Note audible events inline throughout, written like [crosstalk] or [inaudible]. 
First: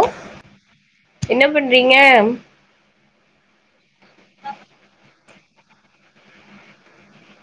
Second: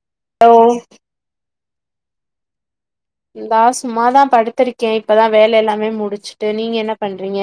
ஒ ஓ என்ன பண்றீங்க இந்தா சும்மாதா படுத்திருக்கே இப்பதா வேல எல்லாமே முடிச்சிட்டு நீங்க என்ன பண்றீங்க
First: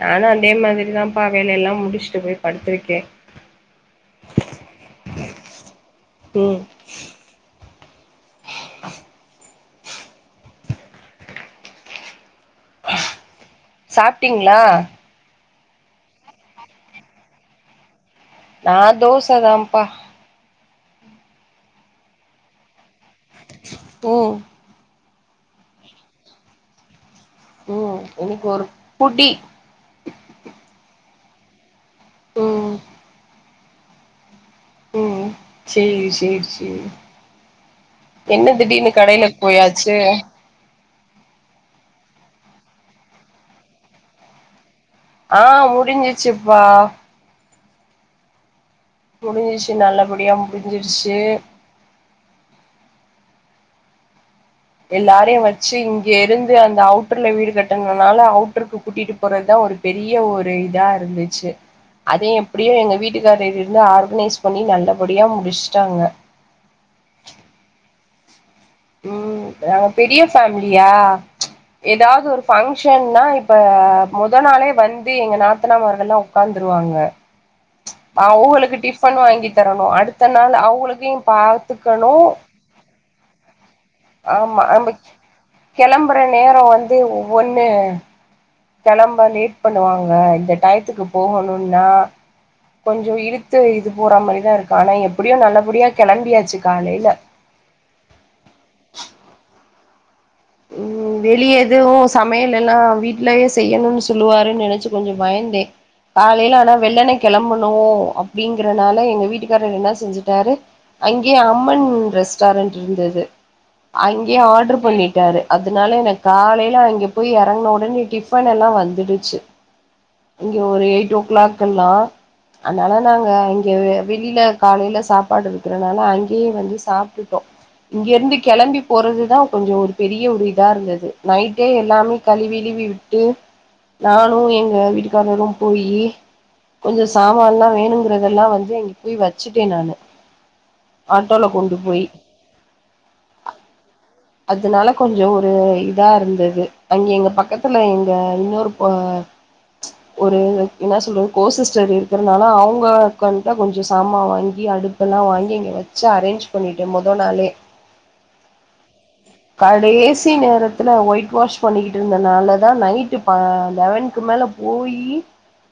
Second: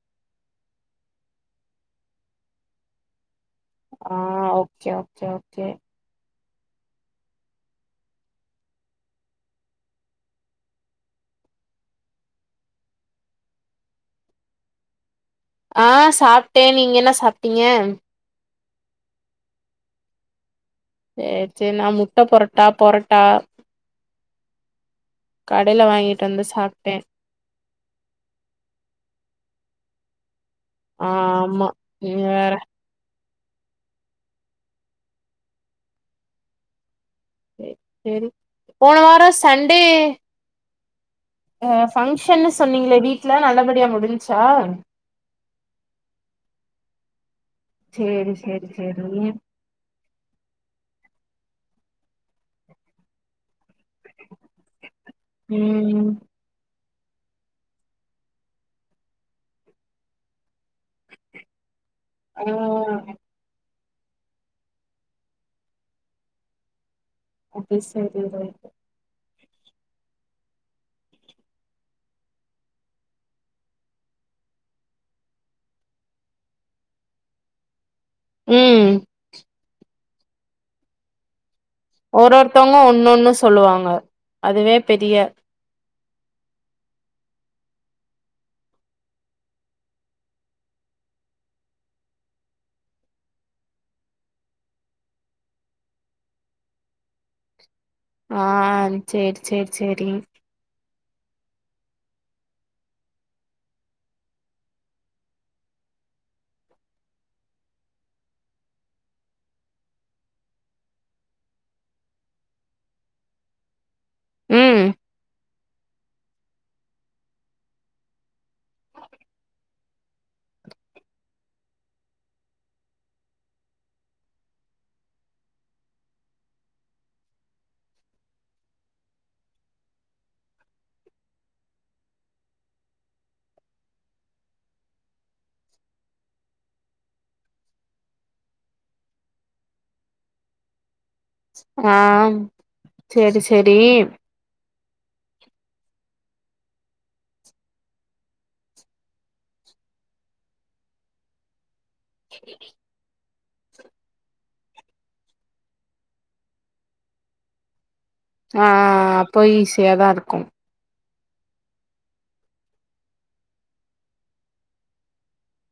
நானு அந்தே மாதிரிதாம்ப்பா வேல எல்லா முடிச்சிட்டு போய் படுத்திருக்கே ஆ ஓகே ஓகே ஓகே ம் சாப்ட்டீங்ளா ஆ சாப்ட்டே நீங்க என்ன சாப்ட்டீங்க நா தோச தாம்ப்பா சேர் சேர் நா முட்ட பொரட்டா பொரட்டா ஓ கடைல வாங்கிட்டு வந்து சாப்ட்டே ம் இன்னக்கு ஒரு புடி ஆ ஆமா நீங்க வேற ம் ம் சேரி சேரி சேரி சேரி என்ன திடீர்னு போன வாரோ கடையில போயாச்சு ஆ ஃபங்க்ஷன்னு சொன்னீங்களே வீட்ல நல்லபடியா முடிஞ்ச்சா ஆ முடிஞ்சிச்சிப்பா சேரி சேரி சேரி முடிஞ்சிச்சி நல்லபடியா முடிஞ்சிடுச்சி எல்லாரையு வச்சி இங்க ம் இருந் து அந்த அவுட்ர்ல வீடு கட்டனனால அவுட்ருக்கு கூட்டிட்டு போறதா ஒரு பெரிய ஒரு இதா இருந்து சி அத ஆ எப்டியு எங்க வீட்டுக்காரு இது இதுனு ஆர்கனைஸ் பண்ணி நல்லபடியா முடிச்ட்டாங்க அது செரி ம் நாங்க பெரிய ஃபேமிலியா ஏதாது ஒரு பங்க்ஷன்னா இப்ப மோத நாளே வந்து எங்க நாத்தனாமர்கள்லா ஒட்காந்துருவாங்க அவுங்களுக்கு ம் டிஃபன் வாங்கி தரணும் அடுத்த நாள் அவுங்களுக்கியு பாத் ஒரு ஒருத்தவங்க ஒன்னு ஒன்ணு சொல்லுவாங்க ஆமா அதுவே நம்ப பெரிய கெளம்பற நேரோ வந்து ஒவ்வொன்னு கெளம்ப லேட் பண்ணுவாங்க இந்த டயத்துக்கு போகணுன்னா கொஞ்சோ இழுத்து இது போட்றா மாரிதா இருக்கு ஆனா எப்டியோ நல்லபடியா கெளம்பியாச்சு காலைல ஆ செரி செரி செரி ம் வெளிய எதுவு சமையலேல்லா வீட்லயே செய்யணுன்னு சொல்லுவாருன் நெனச்சு கொஞ்ச பயந்தே காலைல ஆனா வெள்ளனே கெளம்பனு அப்டிங்கறனால எங்க வீட்டுக்காரர் என்ன செஞ்சுட்டாரு அங்கேயே அம்மன் ரெஸ்டாரன்ட்ருந்துது அங்கேயே ஆர்ட்ரு ம் பண்ணி டாரு அதுனாலயே எனக் காலைல அங்க போயி எறங்குன ஒடனே டிஃபன் எல்லா வந்துடுச்சு இங்க ஒரு எயிட் ஓ கிளாக்கெல்லா அனால நாங்க இங்க வெளில காலேல சாப்பாடு இருக்குறனால அங்கேயே வந்து சாப்ட்டுட்டோ இங்கேருந்து கிளம்பி போறது தா கொஞ்சோ ஒரு பெரிய ஒரு இதா இருந்தது நைட்டே எல்லாமே களிவிலுவி விட் ட்டு நானு எங்க வீட்டுக்காரரு போயி கொஞ்ச சாமான்லா வேணுங்கறதெல்லா வந்து இங்க போய் வச்சுட்டே நானு ஆட்டோல கொண்டு போயி செரி செரி அதுனால கொஞ்சோ ஒரு இதா இருந்தது அங்க எங்க பக்கத்துல எங்க இன்னொரு போ ஒரு என்ன சொல்றது கோ சிஸ்டர் இருக்கறனால அவுங்க உட்கந்ட்டா கொஞ்ச சாமா வாங்கி அடுப்பெல்லா வாங்கி இங்க வச்சு அரேஞ்ச் பண்ணிட்டே மோதனாலே ஆ ஆ ஆ கடேசி நேரத் துல ஒயிட் வாஷ் பண்ணிக்கிட்ருந்தனால தா நைட்டு ப லெவன்கு மேல போயி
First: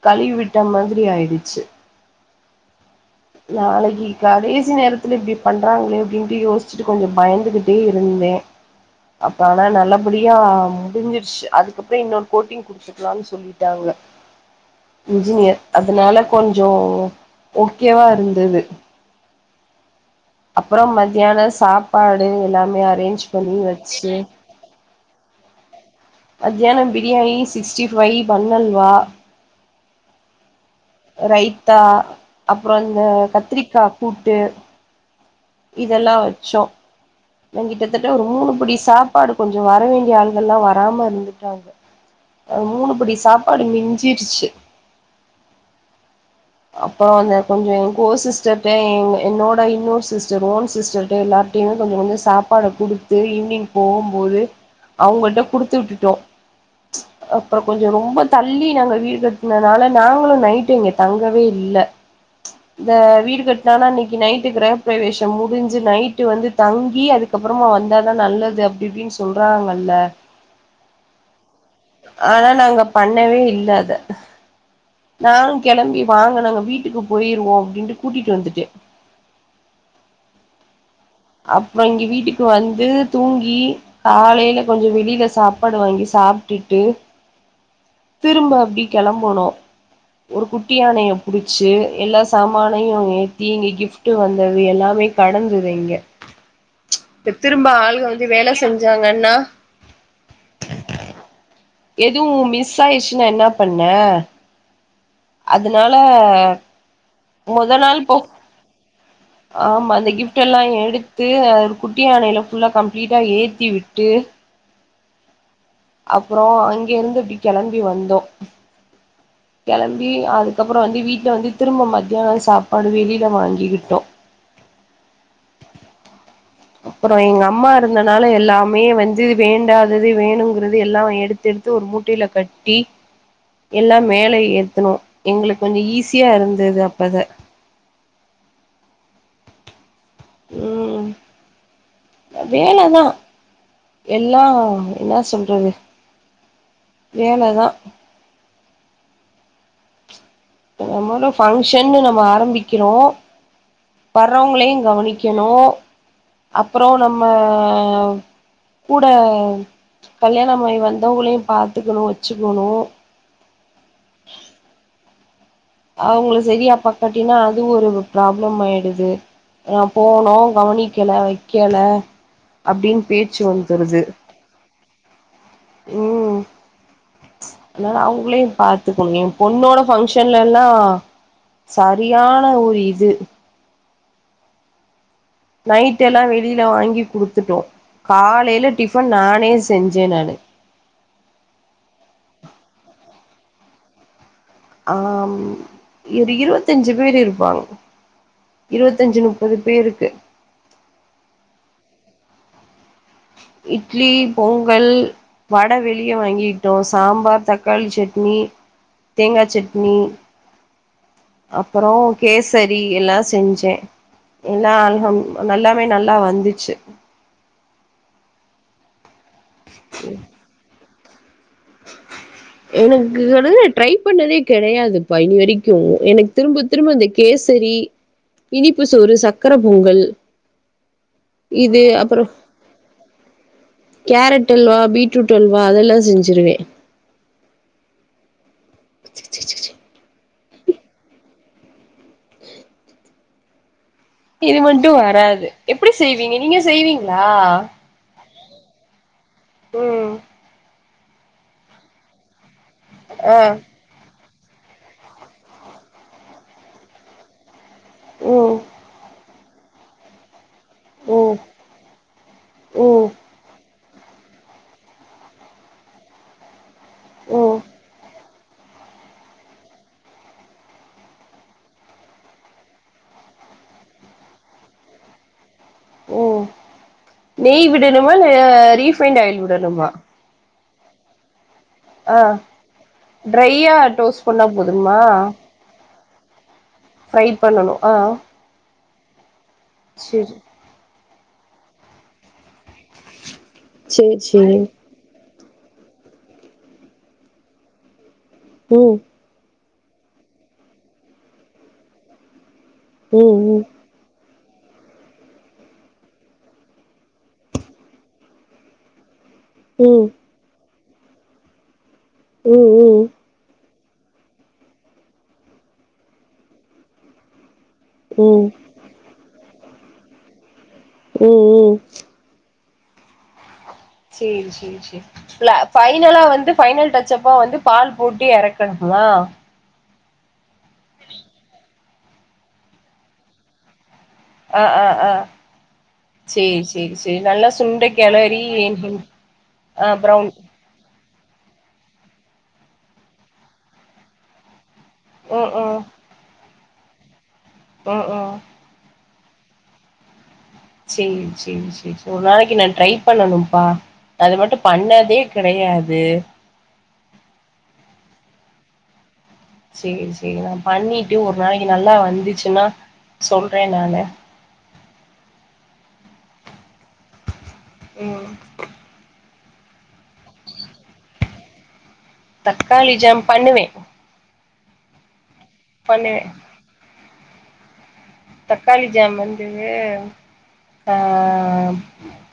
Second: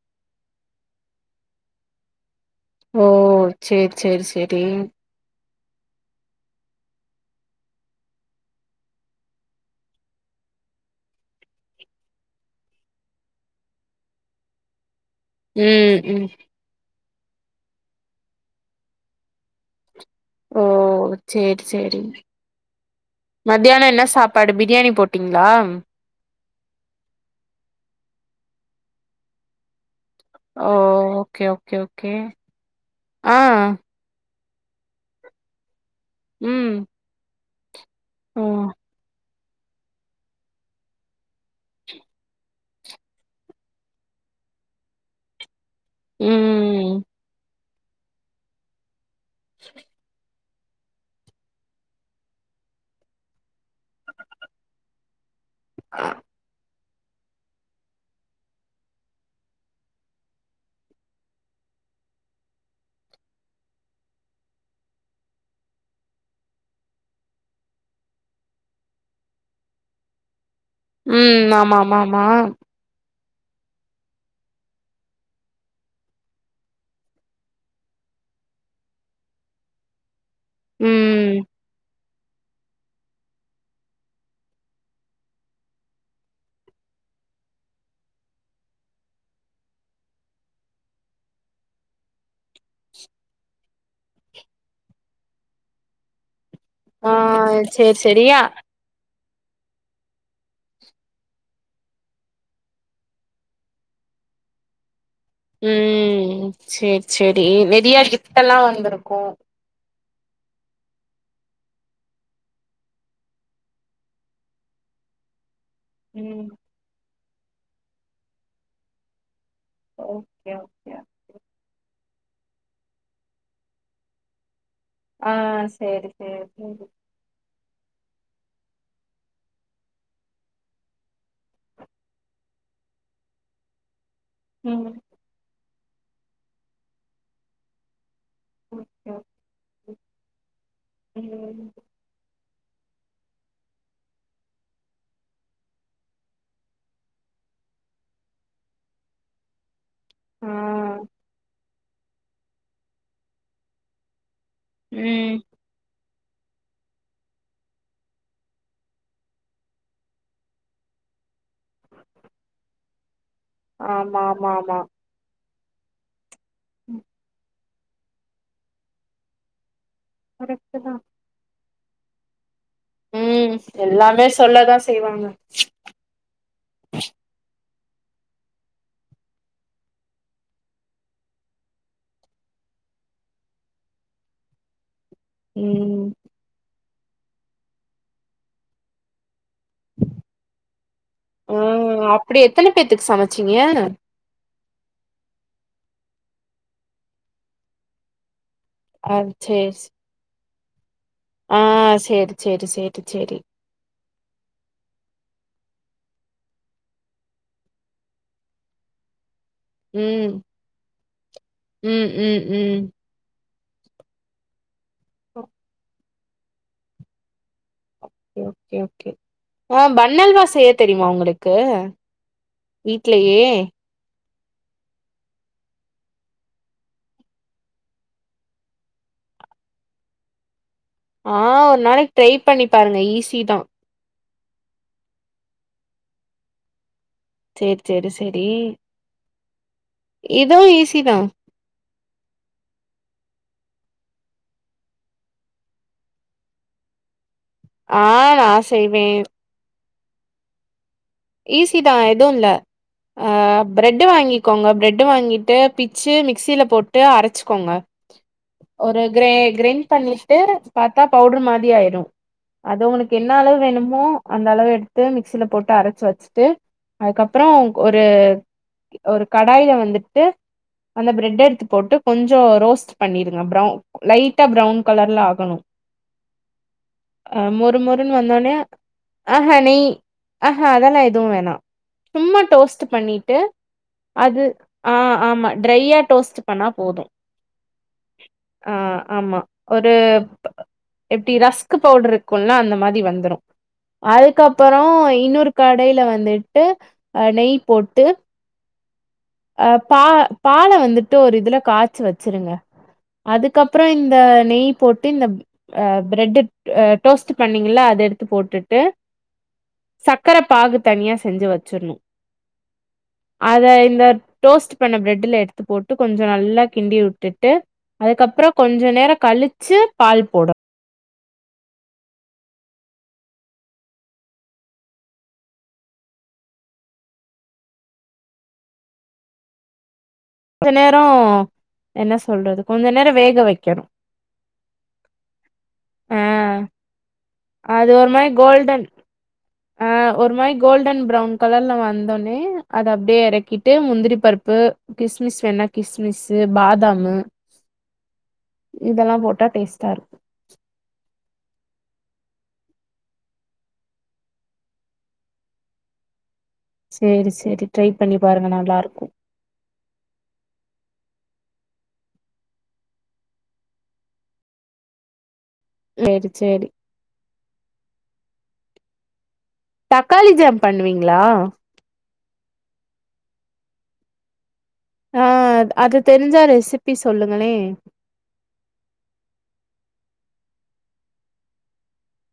கழுவி விட்ட மாதிரி ஆயிடுச்சு ஓ சேரி நாளைக்கு சேரி சேரி கடைசி நேரத் துல இப்டி பண்றாங்களே அப்டின்ட்டு யோசிச்சுட்டு கொஞ்சோ பயந்துகிட்டே இருந்தே அப்பாடா நல்லபடியா முடிஞ்சிருச்சு அதுக்கப்றோ இன்னொரு கோட்டிங் குடுத்துக்கலான் சொல்லிட்டாங்க இன்ஜினியர் ம் அதுனால ம் கொஞ்சோ கேவா இருந்துது ஓ அப்றோ மத்தியான சேரி சேரி சாப்பாடு எல்லாமே அரேஞ்ச் பண்ணி வச்சு படு பிரியாணி போட் டிங்ளா மத்யானோ பிரியாணி சிக்ஸ்ட்டி ஃபைவ் பண் அல்வா ஓ ஓகே ஓகே ரைத்தா ஓகே அப்றோ இந்த ஆ கத்திரிக்கா கூட்டு இதெல்லா வச்சோ ம் ந கிட்டத்தட்ட ஒரு ஓ மூணு படி சாப்பாடு கொஞ்சோ வர வேண்டிய ஆளுங்கள்ளா வராம இருந்துட்டாங்க அ மூணுபடி சாப்பாடு மிஞ்சிடுச்சு ம் அப்பற அந்த கொஞ்ச எ கோ சிஸ்டர்ட்ட என் என்னோட இன்னொரு சிஸ் டர் ஓன் சிஸ்டர்ட்ட எல்லார்டையுமே கொஞ்ச கொஞ்ச சாப்பாட குடுத்து ஈவ்னிங் போகும் போது அவ்ங்கட்ட குடுத்து விட்டுட்டோ அப்பற கொஞ்ச ரொம்ப தள்ளி நாங்க வீடு கட்னனால நாங்களு நைட்டு இங்க தங் கவே இல்ல இந்த வீடு கட்னானா இன்னைக்கு நைட்டு கிரகப்பிரவேஷம் முடிஞ்சு நைட்டு வந்து தங்கி அதுக்கப்பறமா வந்தாதா நல்லது அப்டி இப்டின் சொல்றாங்கல்ல ம் ஆமாம்மாம்மா ஆனா நாங்க பண்ணவே இல்ல அத நானு கெளம்பி வாங்க நம்ம வீட்டுக்கு போயிருவோ அப்டின்ட்டு கூட்டிட்டு வந்துட்டே ம் அப்ற இங்க வீட்டுக்கு வந்து தூங்கி காலைல கொஞ்ச வெளில சாப்பாடு வாங்கி சாப்ட்டுட்டு திரும்ப அப்டி கெளம்பணு ஒரு குட்டி யானைய புடிச்சு எல்லா சமானையு ஏத்தி இங்க கிஃப் விட்டு வந்தது எல்லாமே கெடந்தது இங்க ஆ ஏ திரும்ப சேரி ஆளுக வந்து சேரி வேல செஞ்சாங்கன்னா எதுவு மிஸ் ஆயிருச்சுன என்ன பண்ண அதுனால செரி நெறையா கிஃப்டெல்லா வந்திருக்கு ஆமா அந்த கிஃப்டெல்லா எடுத்து அத ஒரு குட்டி யானைல ஃபுல்லா கம்ப்ளீட்டா ஏத்தி விட்டு அப்றோ ம் அங்கெருந்து இப்டி கெளம்பி வந்தோ கெளம்பி ஓகே அதுக்கப்பற ஓகே வந்து வீட்ல வந்து திரும்ப மத்தியான சாப்பாடு வெளில வாங்கிக்கிட்டோ ஆ சேரி சேரிங்க அப்ற எங்க அம்மா இருந்தனால எல்லாமே வந்து இது வேண்டாதது வேணுங்கிறது எல்லா எடுத்தெடுத் து ஒரு மூட்டைல கட்டி எல்லா மேல ஏ ம் ஏத்துனோ எங்களுக்கு கொஞ்ச ஈஸியா இருந்தது அப்பத [inaudible] அ வேலதா எல்லா என்னா சொல்றது வேல தா ஆ மொத மொத ஃபங்க்ஷன்னு நம்ம ஆரம்பிக்கிறோ வர்றவ்ங்களையு ம் கவனிக்கணு அப்றோ நம்ம கூட கல்யாணமாயி வந்தவ்ங்களையு பாத்துக்கணு வச்சுக்கணு ஆமாம்மாம்மா அவ்ங்கள செரியா பாக்காட்டினா அது ஒரு ப்ராப்ளம் ஆயிடுது அ போனோ கரெக்ட்டு தா கவனிக்கல வக்கெல அப்டின்னு பேச்சு ம் வந்துருது எல்லாமே சொல்லதா செய்வாங்க ம் அதனால அவ்ங்களையு பாத்துக்கணு எ பொண்ணோட ஃபங்க்ஷன்லெல்லா சரியான ஒரு இது ம் நைட்டெல்லா வெளில வாங்கி குடுத்துட்டோ காலைல டிஃபன் நானே செஞ்சே நானு ம் அப்டி எத்தன பேத்துக்கு சமச்சீங்க ஆம் ஒரு இருவத்தஞ்சு பேரு இருப்பாங்க ஆ இருவத்தஞ்சு முப்பது சேரி சே பேருக்கு ஆ சேரி சேரி சேரி சேரி இட்லி பொங்கல் வட வெளிய வாங்கிகிட்டோ சாம்பார் தக்காளி சட்னி தேங்கா சட் னி ம் அப்றோ ம் ம் ம் கேசரி எல்லா செஞ்சேன் எல்லா ஆல்ஹம் நல்லாமே நல்லா வந்துச்சு ஓக்கே ஓக்கே அ பன் அல்வா செய்ய தெரிமா உங்களுக் எனக்கு [unintelligible] ட்ரைப் பண்ணதே கெடயாது ப்பா இது வரிக்கும் எனக்கு திரும்ப திரும்ப அந்த கேசரி இனிப்பு சோறு சக்கர பொங்கல் ஆ ஒர் இது நாளைக் அப்புறோ ட்ரைப் பண்ணி பாருங்க ஈஸி தா கேரட் அல்வா பீட்ரூட் அல்வா அதெல்லா செஞ்சிருவே சேர் சேரி செரி கிச்சுசுசு இதோ ஈஸி தா எப்டி செய்விங்க நீங்க செய்வீங்ளா ஆ நா செய்வே ம் ஈஸி தா எதும் இல்ல ஆ ப்ரெட்டு் வாங்கிக்கோங்க ப்ரெட்டு் வாங்கிட்டு பிச்சு மிக்சில போட்டு அரச்க்கோங்க ம் ஒரு க்ரே க்ரின் பண்ணிட்டு பாத்தா ம் பவுட்ரு மாதி ஆய்டு அது ம் உனக்கு என்ன அளவு வேணுமோ அந்த அளவு எடுத்து மிக்ஸில போட்டு அரச் வெச்ட்டு அதுக்கப்றோ ம் ஒரு ஒரு கடாய்ல வந்துட்டு அந்த ப்ரெட் எடுத்து போட்டு கொஞ்சோ ரோஸ்ட் பண்ணிடுங்க ப்ரௌன் லைட்டா ப்ரௌன் கலர்ல ஆகணு ம் அ நெய் மொறு மொறுன் விடணுமா இல்ல வந்தோன்னே ரீஃபைண்ட் ஆ ஆயில் ஹா நெய் விடணுமா ஆ ஹா அதல்லா எதுவு வேணா ஆ சும்மா டோஸ்ட்டு பண்ணிட்டு ட்ரையா டோஸ்ட் அது பண்ணா ஆ போதுமா ஆமா ட்ரையா டோஸ்ட்டு பண்ணா போது ஃப்ரை பண்ணணு ஆ ஆ ஆமா ஒரு சேரி எப்டி ரஸ்க்கு பவுட்ருக்கும்ல அந்த மாரி வந்துரு சேரி சேரி அதுக்கப்பறோ இன்னொரு கடைல வந்துட்டு அ நெய் போட்டு ம் அ பா பால வந்துட்டு ஒரு இதுல காச்சு வச்சுருங்க ம் ம் அதுக்கப்றோ இந்த நெய் போட் ட்டு இந்த அ ப்ரெட்டு் அ டோஸ்ட்டு பண்ணிங்கல்ல அத எடுத்து போட்டுட்டு ம் க்ர பாகு தனியா செஞ்சு வச்சிட்ணு ம் ம் அத இந்த டோஸ்ட்டு பண்ண ப்ரெட்டுல எடுத்து போட்டு கொஞ்சோ நல்லா கிண்டி உட்டுட்டு ம் அதுக்கப்றோ கொஞ்ச நேரோ கழிச்சி பால் போட ம் ம் சேரி சேரி சே ல ஃபைனலா வந்து பைனல் டச்சப்பா வந்து பால் போட்டு எறக்கணுமா ஞ்ச நேரோ என்ன சொல்றது கொஞ்ச நேரோ வேக வெக்கணு ஆ ஆ ஆ ஆ சேரி சேரி சேரி நல்லா சுண்ட அது ஒரு மாரி கெளரி கோல்டன் ஆ அப்றம் ஒரு மாரி கோல்டன் ப்ரௌன் கலர்ல வந்தோன்னே அத அப்டியே எறக்கிட்டு முந்திரி பருப்பு மிஸ் ம் வேண்னா ம் கிஸ்மிஸ்சு பாதாமு ஆ ஆ இதெல்லா போட்டா டேஸ்ட்டா இருக்கு சேரி சேரி செ ஒரு நாளைக்கி நா ட்ரை பண்ணனும்ப்பா அது மட்டு பண்ணதே கெடையாது சேரி சேரி ட்ரை பண்ணி பாருங்க நல்லா இருக்கு சேரி சேரி நா பண்ணிட்டு ஒரு நாளைக்கு நல்லா வந்துச்சுன்னா சொல்ற நானு சேரி சேரி ஆமா தக்காளி ஜம் பண்ணுவீங்ளா தக்காளி ஜம் பண்ணுவே ஆ அது பண்ணுவே தெரிஞ்சா ரெசிபி சொல்லுங்களே தக்காளி ஜம் வந்து அம்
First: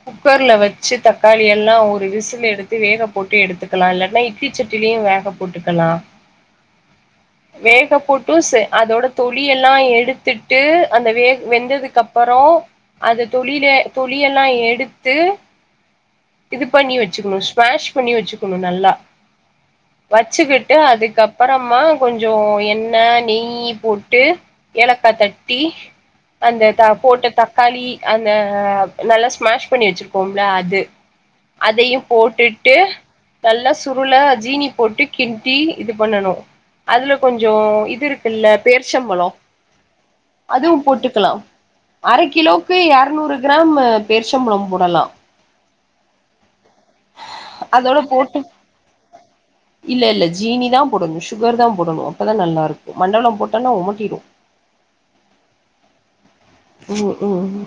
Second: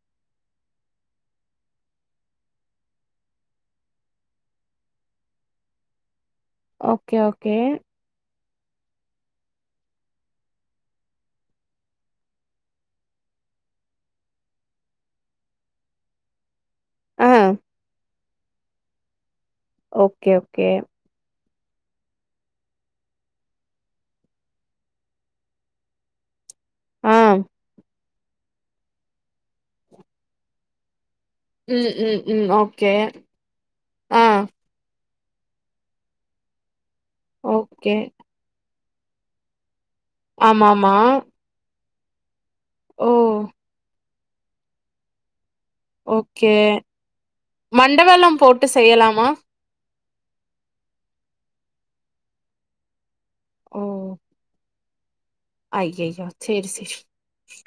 குக்கர்ல வச்சு தக்காளி எல்லா ஒரு விசில் எடுத்து வேக போட்டு எடுத்துக்கலா இல்லன்னா இ இட்லி சட்டிலயு வேக போட்டுக்கலா ஓகே ஓகே வேக போட்டு ச அதோட தொளி எல்லா எடுத்துட் டு அந்த வே வெந்ததுக்கு அப்புறோ அது தொலில தொலியெல்லா எடுத்து இது பண்ணி ஆ வச்சுகணு ஸ்மஷ் பண்ணி வச்சுகணு நல்லா ஓகே ஓகே வச்சுக்கிட்டு அதுக்கப் அப்பறமா கொஞ்சோ எண்ண நெய் போட்டு ஏலக்கா தட் டி அந்த த ஆ போட்ட தக்காளி அந்த நல்லா ஸ்மஷ் பண்ணி வச்சிருக்கோம்ல அது ம் அதையு ம் ம் போட்டுட்டு ஓகே நல்லா சுருள ஆ ஜீனி போட்டு கிண்டி இது பண்ணணு அதுல கொஞ்சோ ஓகே இது இருக்குல்ல பேர்ச்சம்பழோ அதுவு ஆமாமா போட்டுக்கலா அர கிலோக்கு ஓ எரநூறு க்ரம்மு பேர்ச்சம்பழம் போடலா ஓகே மண்டவெல்லம் போட்டு செய்யலாமா இல்ல இல்ல ஜீனி தா போடணு சுகர் தா போடணு அப்பதா நல்லா இருக்கு மண்ட வெல்லம் போட்டன்னா ஒமட்டிடு ஐய்யய்யோ சேரி சேரி ம் ம்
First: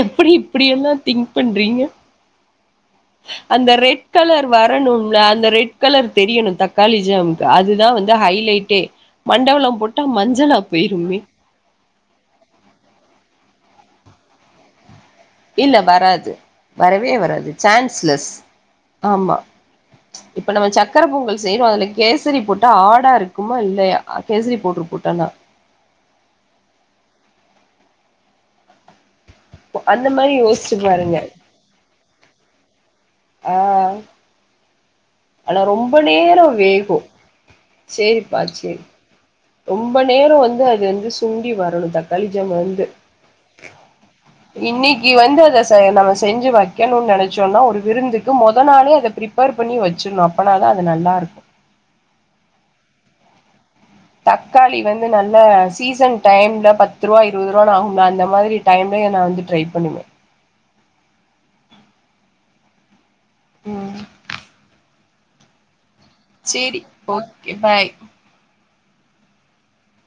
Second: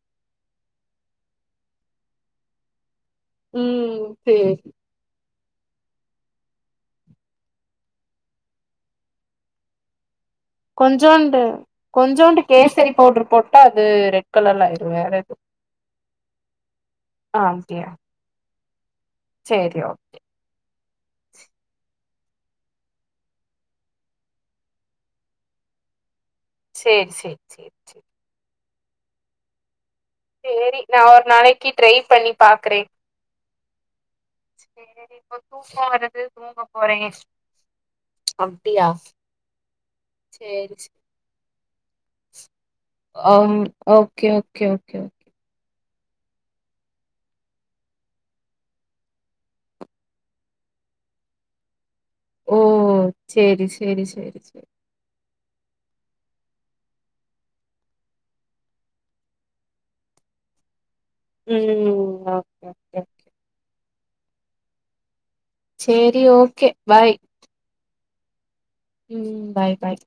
எப்டி இப்பிடியெல்லா திங்க் பண்றீங்க அந்த ரெட் ம் கலர் சேரி வரணும்ல அந்த ரெட் கலர் தெரியணு தக்காளி ஜமுக்கு அதுதா வந்து ஹைலைட்டே மண்டவெல்லம் போட்டா மஞ்சளா போயிருமே கொஞ்சோண்டு கொஞ்சோண்டு கேசரி பவ்ட்ர் போட்டா அது ரெட் கலர்ல ஆய்டுங்க வேறெது இல்ல வராது வரவே வராது அப்டியா சான்ஸ்லெஸ் ஆமா சேரி ஓக் இப்ப நம்ம சக்கர பொங்கல் செய்றோ அதுல கேசரி போட்டா ஆடா இருக்குமா இல்லையா கேசரி பவுடர் போட்டன்னா சேர் சேர் சேர் சே போ அந்த மரி சேரி நா ஒரு நாளைக்கி ட்ரை பண்ணி பாக்குறே அ சேரி இப்ப தூங்கோ வருது நேரோ தூங்க போறே வேகு சேரிப்பா சேரி அப்டியா ரொம்ப நேரோ வந்து சேரி அது சே வந்து சுண்டி வரணு தக் காளிஜாம் வந்து அம் ஓகே ஓகே ஓகே ஓகே. இன்னிக்கு வந்து அத த நம்ம செஞ்சு வக்கணுன் நெனைச்சோன்னா ஒரு விருந்துக்கு முத நாளே அத ப்ரிப்பேர் பண்ணி வச்சிண்ணோ அப் பனா தா அது நல்லா இருக் ஓ சேரி செரி செரி அது வந்து நல்ல சீசன் டைம்ல பத்ரூபா இருவதுரூபா‌ வாங்கும்ல அந்த மாதிரி டைம்ல நா வந்து ட்ரை பண்ணுவே ம் ம் லா ஓகே ம் சேரி ஒ செரி ஓகே பாய் ம் பாய் பாய்